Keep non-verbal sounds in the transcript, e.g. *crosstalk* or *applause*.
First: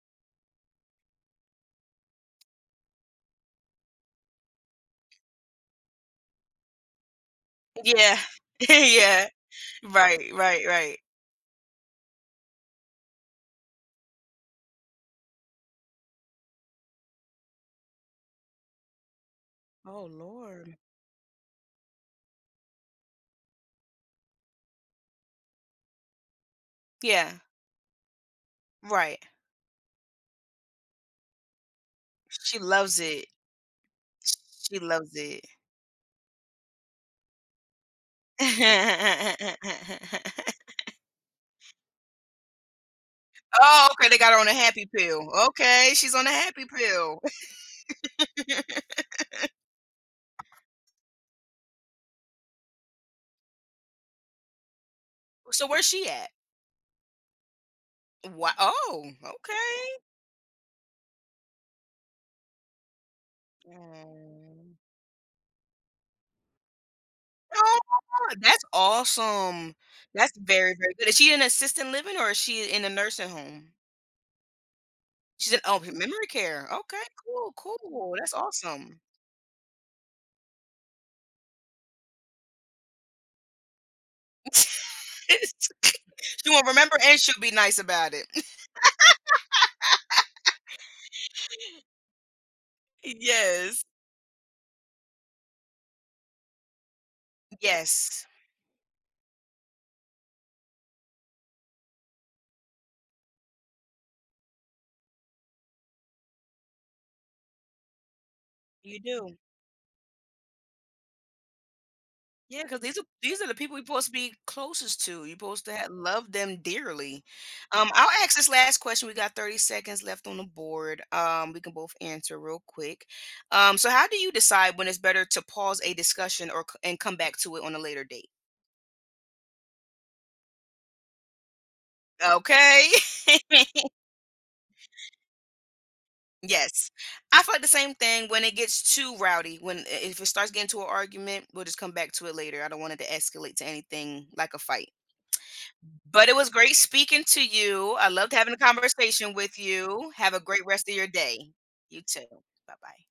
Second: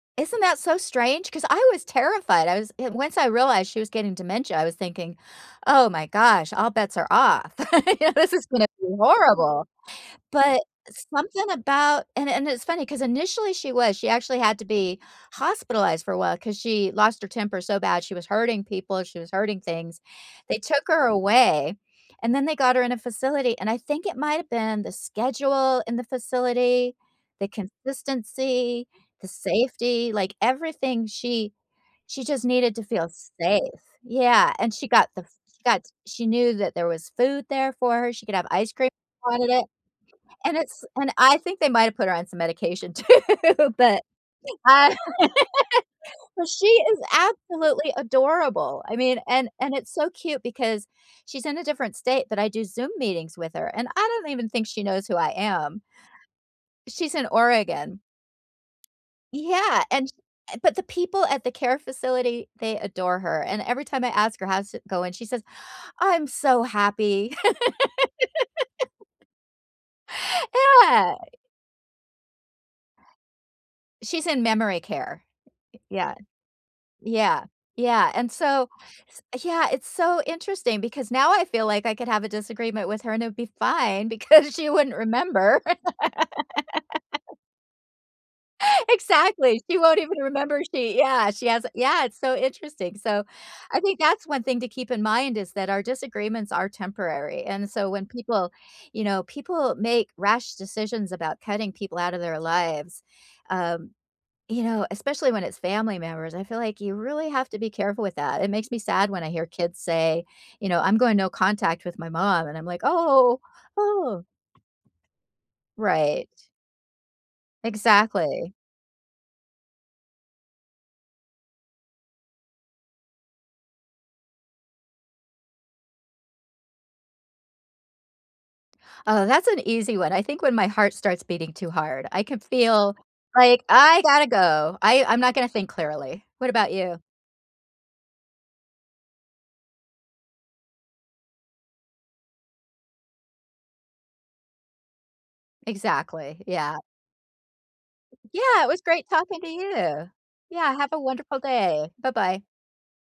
Isn't that so strange? 'Cause I was terrified, I was and once I realized she was getting dementia, I was thinking, "Oh my gosh. All bets are off, *laughs* you know, Yeah. this is gonna *chuckles* be Yeah. horrible." Right, But, right, right. something about and and it's funny 'cause initially she was, she actually had to be hospitalized for a while 'cause she lost her temper so bad, she was hurting people, and she was hurting things. Oh, They Lord. took her away, and then they got her in a facility, and I think it might’ve been the schedule in the facility, Yeah. the consistency, Right. the safety, like, everything, she she just She needed to loves feel it. safe. Sh Yeah, and she she got loves the f it. she got she knew that there was food there for her, she could have ice cream wanted it, and it's *laughs* and I think they might've put her on some medication too, Oh, but, okay, they got her on a happy uh, pill, *laughs* okay, she's on a uh, happy she is pill. absolutely *laughs* adorable. I mean, and and it's so cute because she's in a different state, but I do Zoom meetings with her, and I don't even think she knows who I So, am. where's she at? She's in Oregon. Wha oh, Yeah, okay! and uh but the people at the care facility, they adore her, and every time I ask her how's Mm. it going, she says, "I'm so happy." Aw, that's *laughs* awesome. That's very, very good, is Yeah. she in assisted living or is she in a nursing home? She's in memory care. She's in oh, me Yeah, memory care, okay, yeah, cool, yeah, cool, and that's so awesome. s yeah, it's so interesting because now I feel like I could have a disagreement with her and it'd be fine because she wouldn't remember. *laughs* She won't remember and *laughs* she'll be nice about it. Exactly, she won't even *laughs* remember, she yeah, she has yeah, it's so interesting, so, I Yes. think that's one thing to keep in mind is that our disagreements are temporary, and so, when Yes. people, you know, people make rash decisions about cutting people outta their lives, um, you know, especially when it's family members, I feel like you really have to be careful with that. It makes me You sad when I do. hear kids say, you know, "I'm going no contact with my mom," and Yeah, I'm like, 'cause these are "Oh, these are the people we're 'posed to ooh." be closest to, you're 'posed to have Right. loved them dearly. Um, I'll ask this Exactly. last question, we got 30 seconds left on the board, um, we can both answer real quick. Um, so how do you decide when it's better to pause a discussion, or c and come back to it on a later date? Oh, that's an easy one, I think when my heart starts beating too hard, I can Okay. feel, like, *laughs* I gotta go, I I'm not gonna think clearly. What about Yes, you? I felt the same thing when it gets too rowdy, when i if it starts getting to an argument, we'll just come back to it later, I don't want it to escalate to anything like a fight. *tsk* But it Exactly, was great yeah. speaking to you, I loved having a Yeah, it was great conversation talking to with you. you. Have a great Yeah, rest have of a your day. wonderful day, You too, bye-bye. bye-bye.